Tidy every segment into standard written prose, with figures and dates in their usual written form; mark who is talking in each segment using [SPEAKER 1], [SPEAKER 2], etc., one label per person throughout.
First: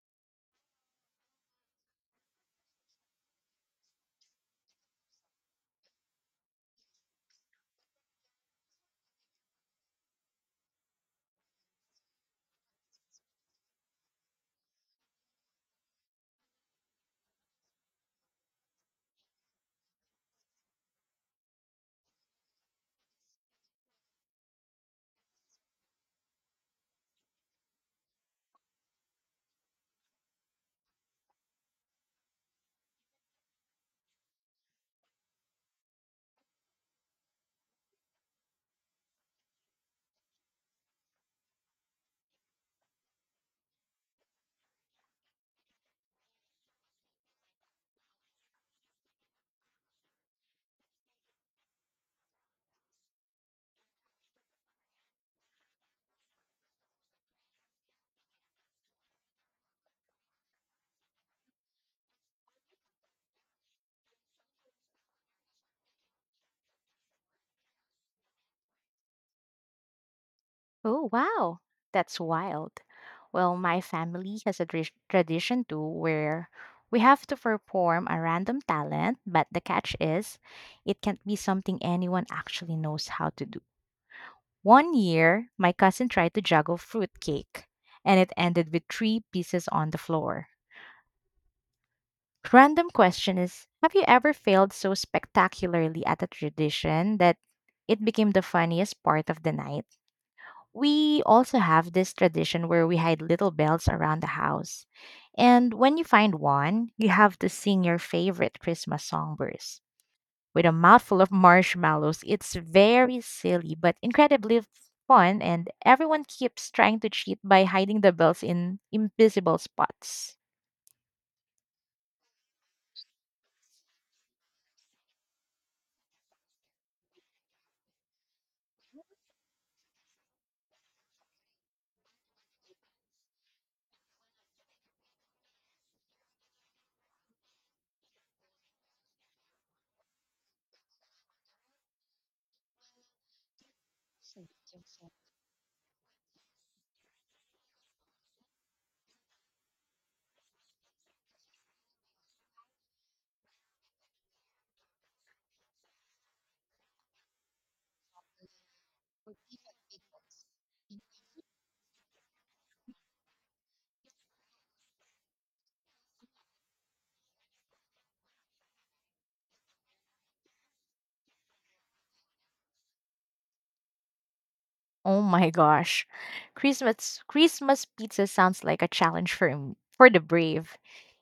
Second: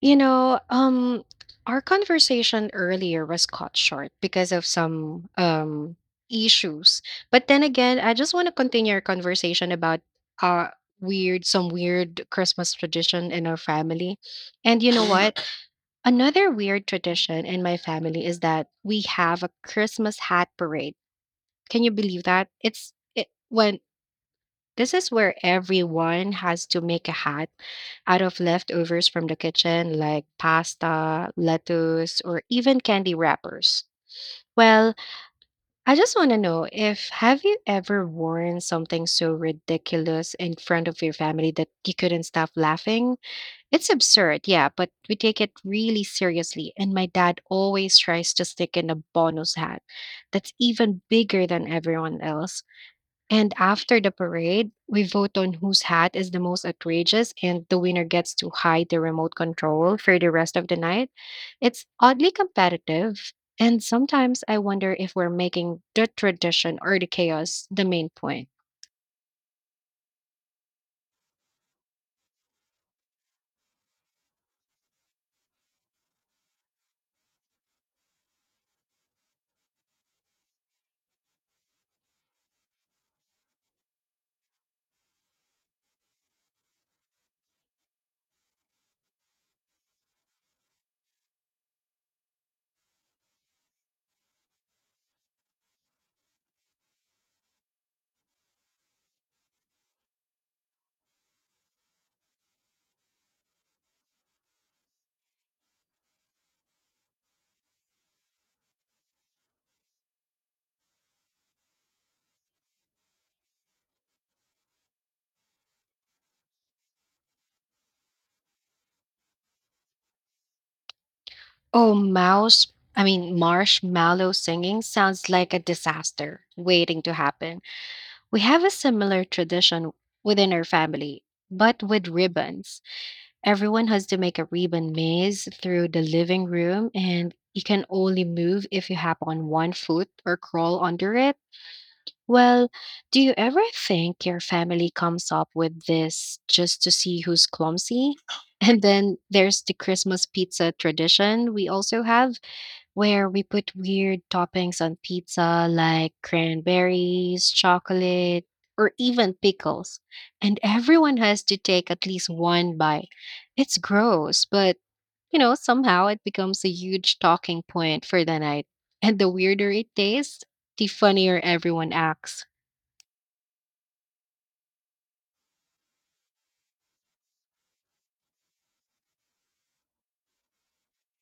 [SPEAKER 1] You know, um, our conversation earlier was cut short because of some issues. But then again, I just want to continue our conversation about uh weird some weird Christmas tradition in our family. And you know Mm. What? Another weird tradition in my family is that we have a Christmas hat parade. Can you believe that? When this is where everyone has to make a hat out of leftovers from the kitchen, like pasta, lettuce, or even candy wrappers. Well, I just want to know if have you ever worn something so ridiculous in front of your family that you couldn't stop laughing? It's absurd, yeah, but we take it really seriously, and my dad always tries to stick in a bonus hat that's even bigger than everyone else. And after the parade, we vote on whose hat is the most outrageous, and the winner gets to hide the remote control for the rest of the night. It's oddly competitive. And sometimes I wonder if we're making the tradition or the chaos the main point.
[SPEAKER 2] Oh, wow. That's wild. Well, my family has a tradition too, where we have to perform a random talent, but the catch is it can't be something anyone actually knows how to do. 1 year, my cousin tried to juggle fruitcake, and it ended with three pieces on the floor. Random question is, have you ever failed so spectacularly at a tradition that it became the funniest part of the night? We also have this tradition where we hide little bells around the house. And when you find one, you have to sing your favorite Christmas song verse with a mouthful of marshmallows. It's very silly but incredibly fun, and everyone keeps trying to cheat by hiding the bells in invisible spots.
[SPEAKER 1] Oh, mouse, I mean, marshmallow singing sounds like a disaster waiting to happen. We have a similar tradition within our family, but with ribbons. Everyone has to make a ribbon maze through the living room, and you can only move if you hop on one foot or crawl under it. Well, do you ever think your family comes up with this just to see who's clumsy? And then there's the Christmas pizza tradition we also have where we put weird toppings on pizza like cranberries, chocolate, or even pickles. And everyone has to take at least one bite. It's gross, but you know, somehow it becomes a huge talking point for the night. And the weirder it tastes, the funnier everyone acts.
[SPEAKER 2] Oh my gosh. Christmas pizza sounds like a challenge for for the brave.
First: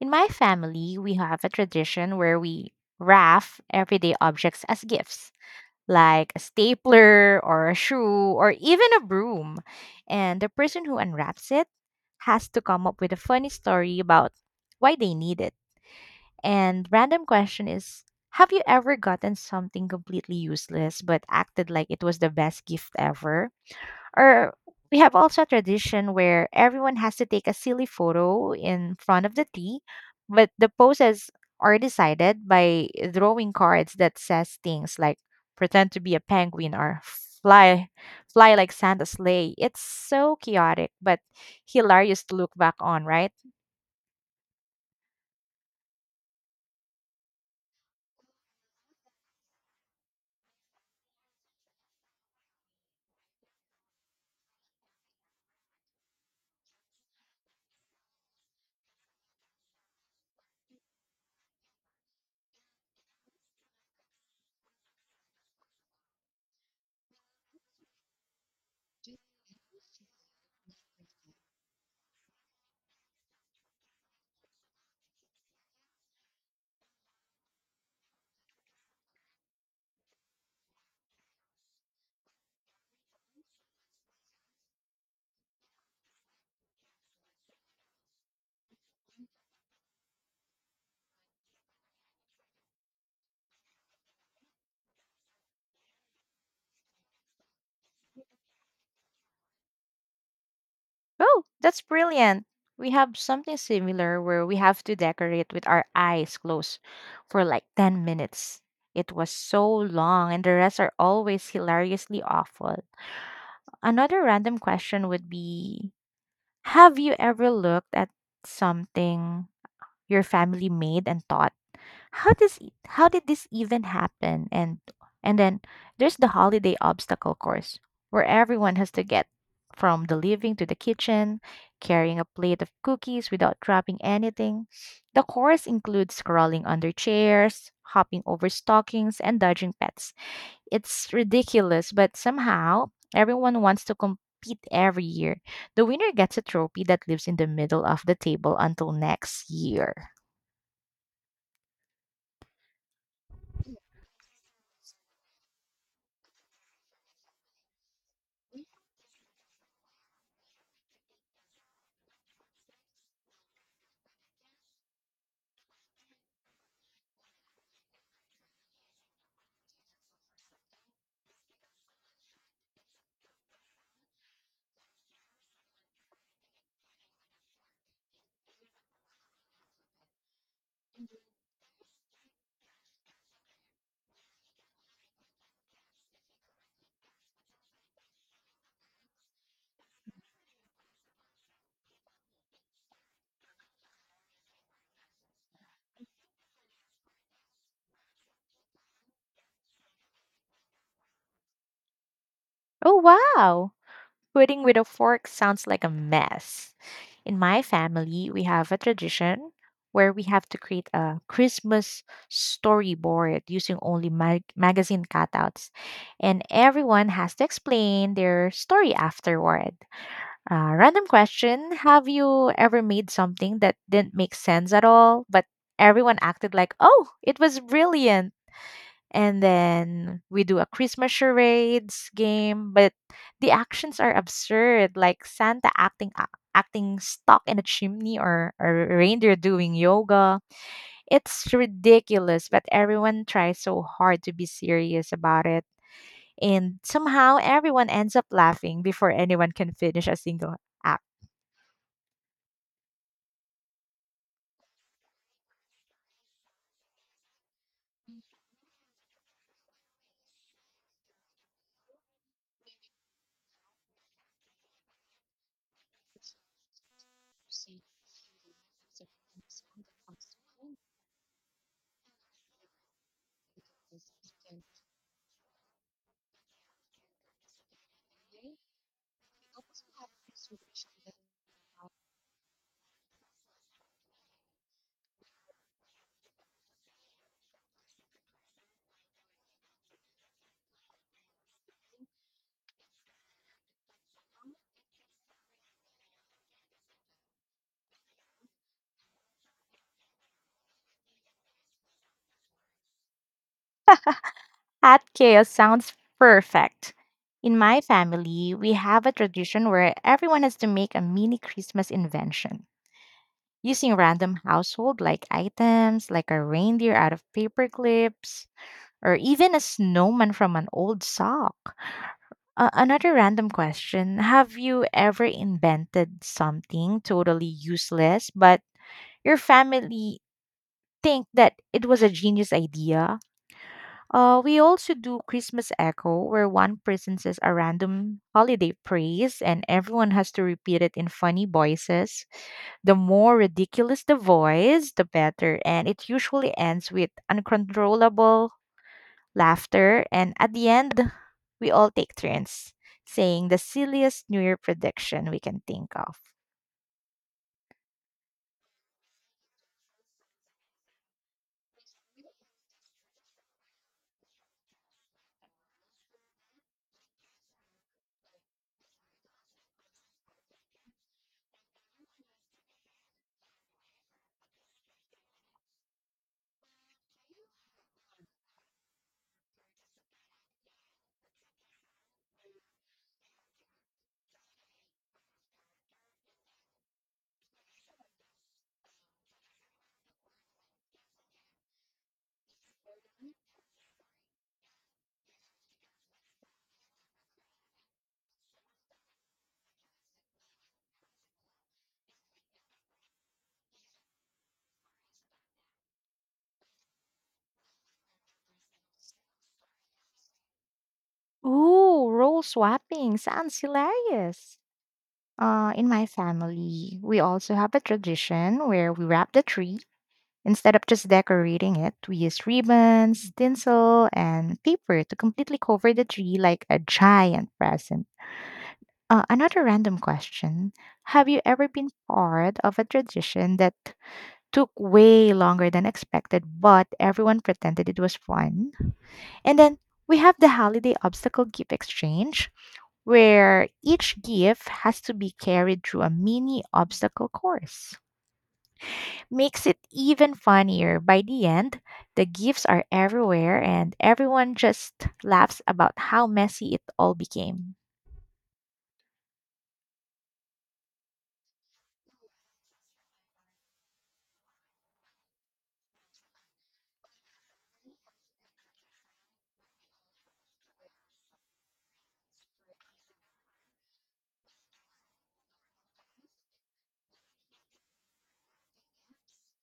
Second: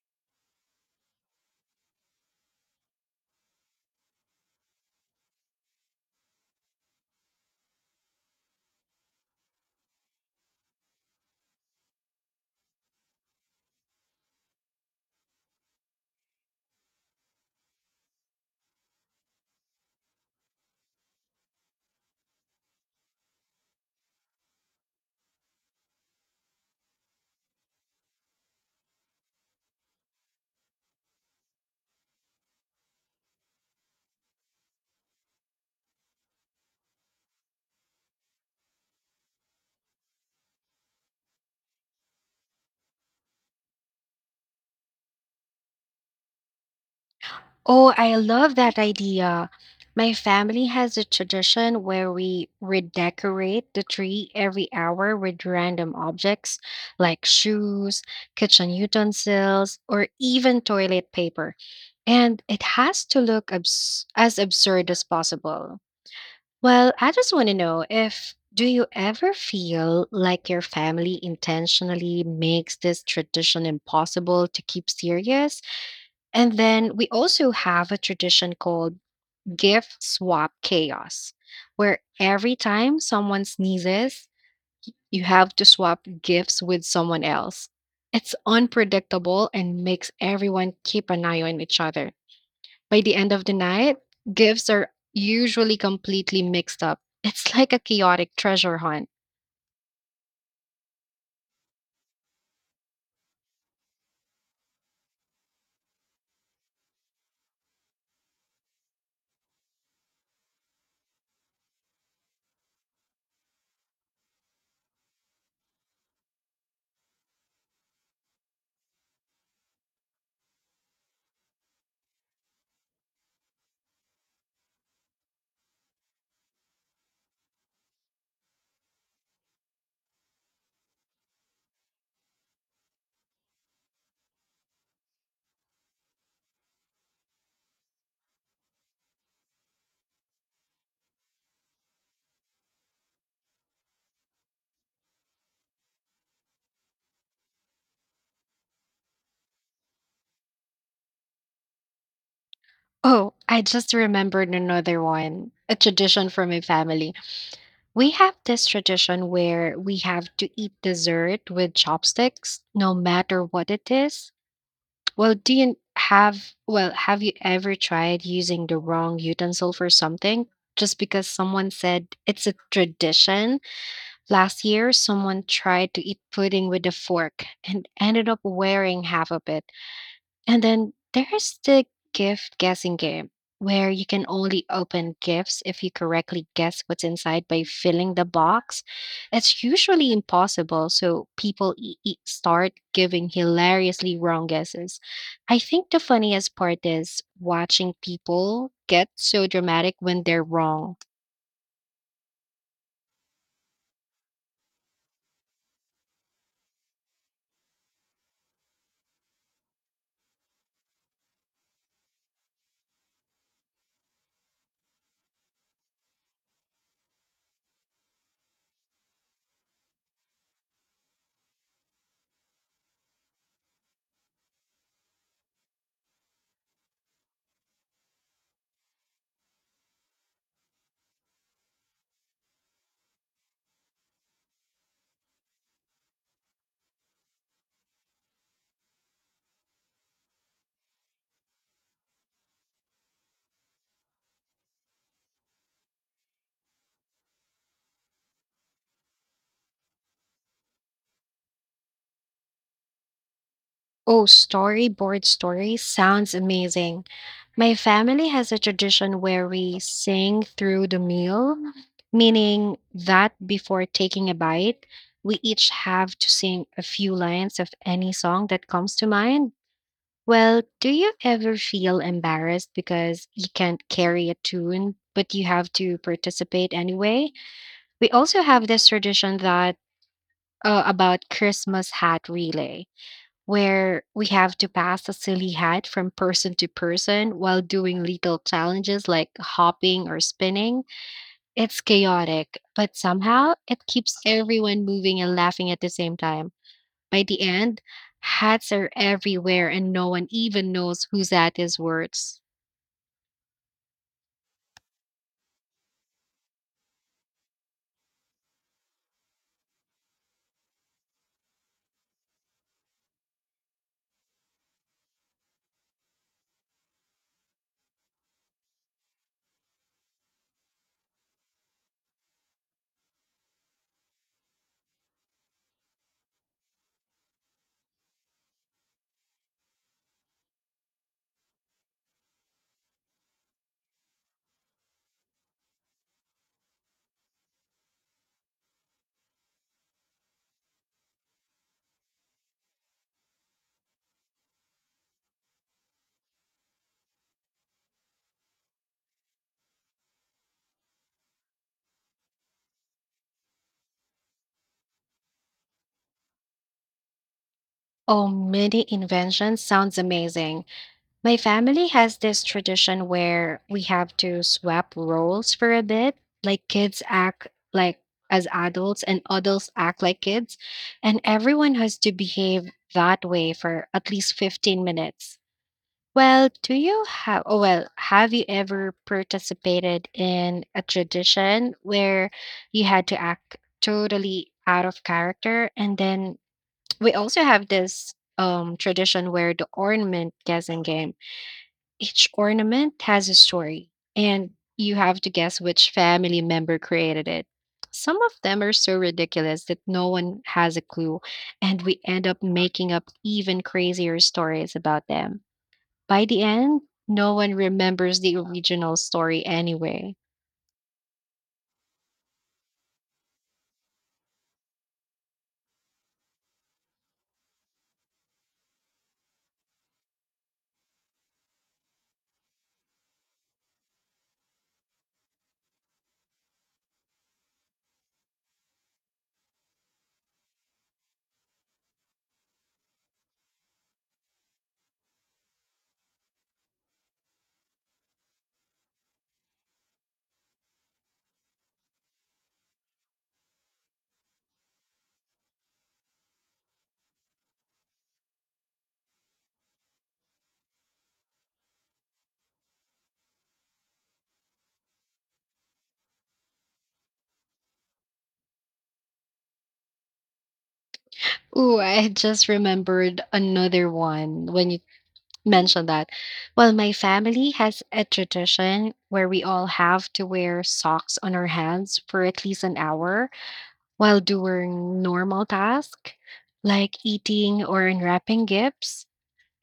[SPEAKER 2] In my family, we have a tradition where we wrap everyday objects as gifts, like a stapler or a shoe or even a broom. And the person who unwraps it has to come up with a funny story about why they need it. And random question is, have you ever gotten something completely useless but acted like it was the best gift ever? Or, we have also a tradition where everyone has to take a silly photo in front of the tea, but the poses are decided by drawing cards that says things like pretend to be a penguin or fly fly like Santa's sleigh. It's so chaotic but hilarious to look back on, right?
[SPEAKER 1] Oh, I love that idea. My family has a tradition where we redecorate the tree every hour with random objects like shoes, kitchen utensils, or even toilet paper. And it has to look as absurd as possible. Well, I just want to know if do you ever feel like your family intentionally makes this tradition impossible to keep serious? And then we also have a tradition called gift swap chaos, where every time someone sneezes, you have to swap gifts with someone else. It's unpredictable and makes everyone keep an eye on each other. By the end of the night, gifts are usually completely mixed up. It's like a chaotic treasure hunt.
[SPEAKER 2] Oh, that's brilliant. We have something similar where we have to decorate with our eyes closed for like 10 minutes. It was so long, and the rest are always hilariously awful. Another random question would be, have you ever looked at something your family made and thought, how does how did this even happen? And then there's the holiday obstacle course where everyone has to get from the living to the kitchen, carrying a plate of cookies without dropping anything. The course includes crawling under chairs, hopping over stockings, and dodging pets. It's ridiculous, but somehow everyone wants to compete every year. The winner gets a trophy that lives in the middle of the table until next year.
[SPEAKER 1] Oh, I just remembered another one, a tradition from my family. We have this tradition where we have to eat dessert with chopsticks, no matter what it is. Well, have you ever tried using the wrong utensil for something? Just because someone said it's a tradition. Last year, someone tried to eat pudding with a fork and ended up wearing half of it. And then there's the gift guessing game, where you can only open gifts if you correctly guess what's inside by filling the box. It's usually impossible, so people start giving hilariously wrong guesses. I think the funniest part is watching people get so dramatic when they're wrong.
[SPEAKER 2] Oh, wow! Pudding with a fork sounds like a mess. In my family, we have a tradition where we have to create a Christmas storyboard using only magazine cutouts, and everyone has to explain their story afterward. Random question: have you ever made something that didn't make sense at all, but everyone acted like, oh, it was brilliant? And then we do a Christmas charades game. But the actions are absurd, like Santa acting stuck in a chimney or a reindeer doing yoga. It's ridiculous, but everyone tries so hard to be serious about it, and somehow everyone ends up laughing before anyone can finish a single act.
[SPEAKER 1] Oh, storyboard stories sounds amazing. My family has a tradition where we sing through the meal, meaning that before taking a bite, we each have to sing a few lines of any song that comes to mind. Well, do you ever feel embarrassed because you can't carry a tune, but you have to participate anyway? We also have this tradition that about Christmas hat relay where we have to pass a silly hat from person to person while doing little challenges like hopping or spinning. It's chaotic, but somehow it keeps everyone moving and laughing at the same time. By the end, hats are everywhere and no one even knows whose hat is worse.
[SPEAKER 2] At chaos sounds perfect. In my family, we have a tradition where everyone has to make a mini Christmas invention using random household like items, like a reindeer out of paper clips or even a snowman from an old sock. Another random question: have you ever invented something totally useless, but your family think that it was a genius idea? We also do Christmas Echo, where one person says a random holiday praise and everyone has to repeat it in funny voices. The more ridiculous the voice, the better, and it usually ends with uncontrollable laughter. And at the end, we all take turns saying the silliest New Year prediction we can think of.
[SPEAKER 1] Oh, mini invention sounds amazing. My family has this tradition where we have to swap roles for a bit. Like kids act like as adults and adults act like kids, and everyone has to behave that way for at least 15 minutes. Well, do you have oh well, have you ever participated in a tradition where you had to act totally out of character? And then we also have this tradition where the ornament guessing game, each ornament has a story, and you have to guess which family member created it. Some of them are so ridiculous that no one has a clue, and we end up making up even crazier stories about them. By the end, no one remembers the original story anyway.
[SPEAKER 2] Ooh, role swapping sounds hilarious. In my family, we also have a tradition where we wrap the tree. Instead of just decorating it, we use ribbons, tinsel, and paper to completely cover the tree like a giant present. Another random question: have you ever been part of a tradition that took way longer than expected, but everyone pretended it was fun? And then we have the holiday obstacle gift exchange, where each gift has to be carried through a mini obstacle course. Makes it even funnier. By the end, the gifts are everywhere, and everyone just laughs about how messy it all became.
[SPEAKER 1] Ooh, I just remembered another one when you mentioned that. Well, my family has a tradition where we all have to wear socks on our hands for at least an hour while doing normal tasks like eating or unwrapping gifts.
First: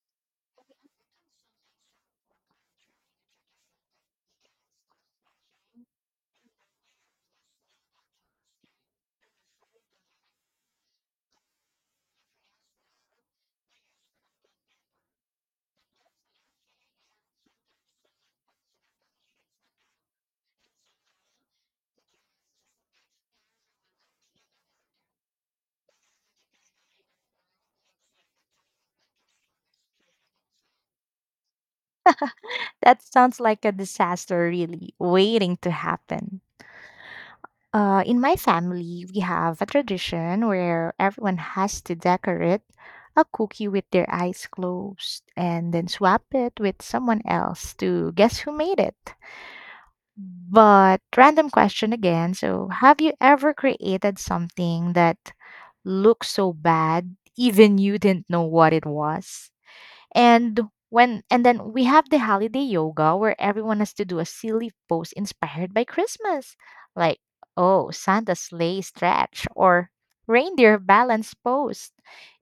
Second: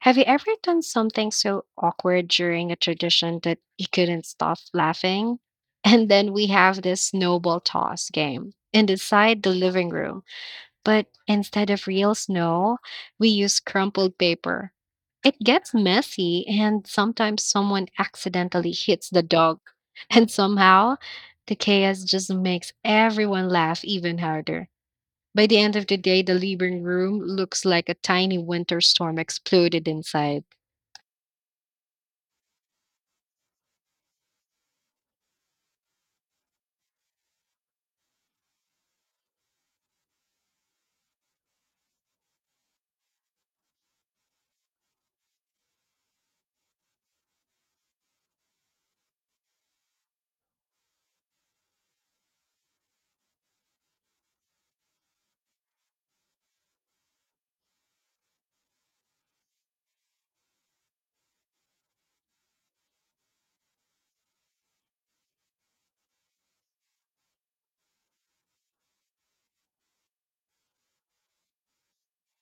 [SPEAKER 1] Have you ever done something so awkward during a tradition that you couldn't stop laughing? And then we have this snowball toss game and inside the living room. But instead of real snow, we use crumpled paper. It gets messy, and sometimes someone accidentally hits the dog. And somehow, the chaos just makes everyone laugh even harder. By the end of the day, the living room looks like a tiny winter storm exploded inside.
[SPEAKER 2] That sounds like a disaster, really, waiting to happen. In my family, we have a tradition where everyone has to decorate a cookie with their eyes closed and then swap it with someone else to guess who made it. But, random question again: so, have you ever created something that looked so bad, even you didn't know what it was? And and then we have the holiday yoga where everyone has to do a silly pose inspired by Christmas. Like, oh, Santa sleigh stretch or reindeer balance pose.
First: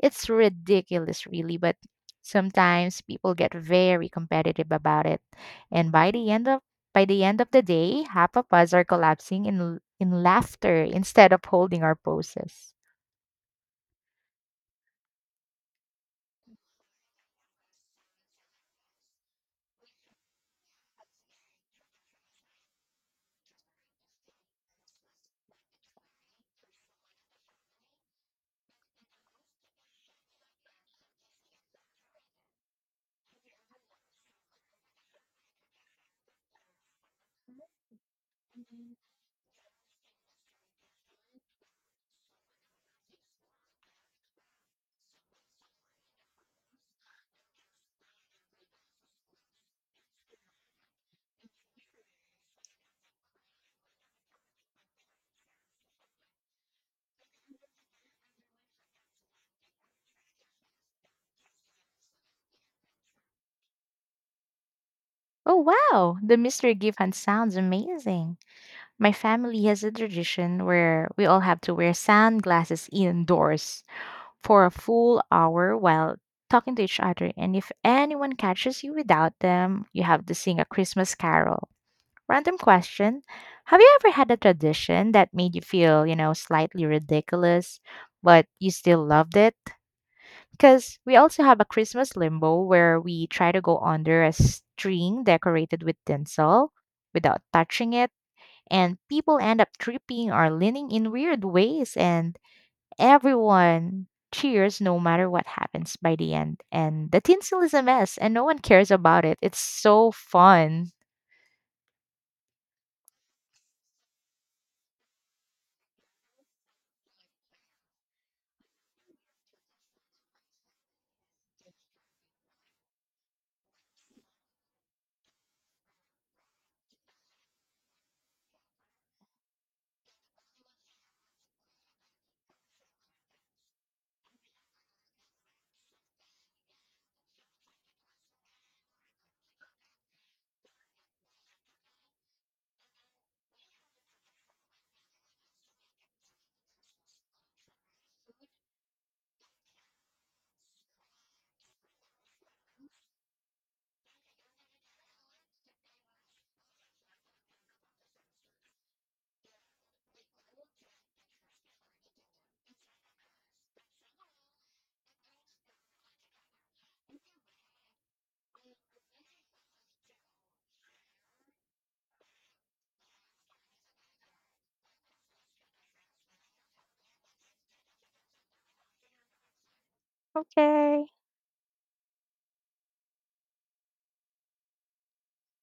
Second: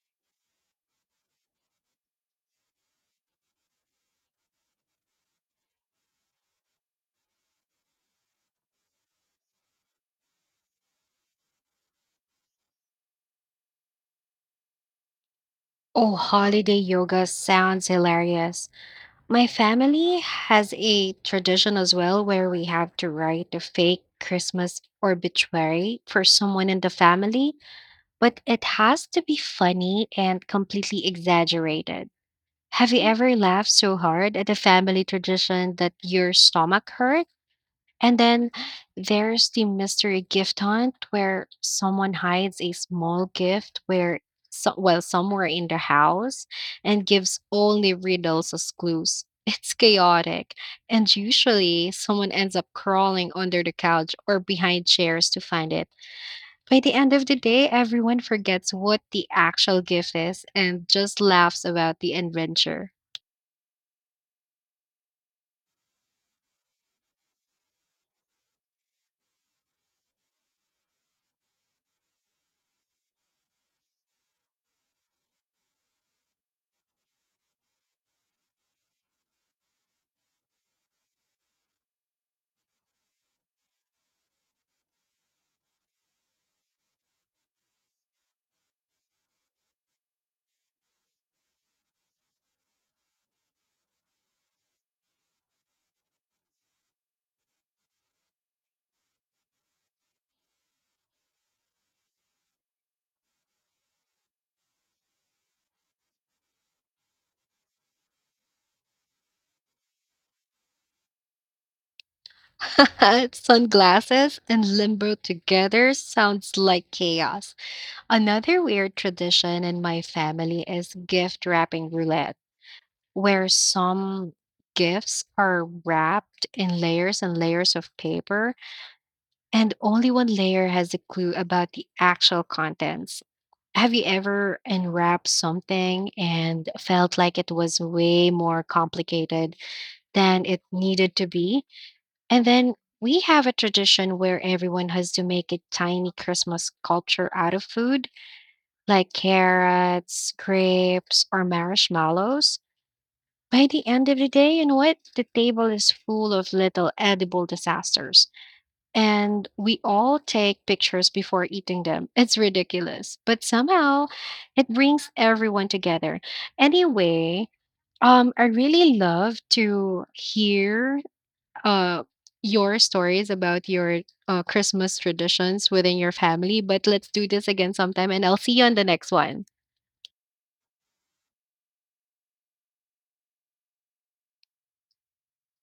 [SPEAKER 2] It's ridiculous really, but sometimes people get very competitive about it. And by the end of the day, half of us are collapsing in in laughter instead of holding our poses.
[SPEAKER 1] Oh, holiday yoga sounds hilarious. My family has a tradition as well where we have to write a fake Christmas obituary for someone in the family, but it has to be funny and completely exaggerated. Have you ever laughed so hard at a family tradition that your stomach hurt? And then there's the mystery gift hunt where someone hides a small gift where so, well somewhere in the house and gives only riddles as clues. It's chaotic, and usually someone ends up crawling under the couch or behind chairs to find it. By the end of the day, everyone forgets what the actual gift is and just laughs about the adventure.
[SPEAKER 2] Oh wow, the mystery gift hunt sounds amazing. My family has a tradition where we all have to wear sunglasses indoors for a full hour while talking to each other. And if anyone catches you without them, you have to sing a Christmas carol. Random question: have you ever had a tradition that made you feel, you know, slightly ridiculous, but you still loved it? Because we also have a Christmas limbo where we try to go under a string decorated with tinsel without touching it, and people end up tripping or leaning in weird ways, and everyone cheers no matter what happens. By the end, and the tinsel is a mess and no one cares about it. It's so fun.
[SPEAKER 1] Sunglasses and limbo together sounds like chaos. Another weird tradition in my family is gift wrapping roulette, where some gifts are wrapped in layers and layers of paper, and only one layer has a clue about the actual contents. Have you ever unwrapped something and felt like it was way more complicated than it needed to be? And then we have a tradition where everyone has to make a tiny Christmas sculpture out of food like carrots, grapes, or marshmallows. By the end of the day, you know what? The table is full of little edible disasters. And we all take pictures before eating them. It's ridiculous. But somehow it brings everyone together. Anyway, I really love to hear uh your stories about your Christmas traditions within your family. But let's do this again sometime and I'll see you on the next one.
[SPEAKER 2] Okay.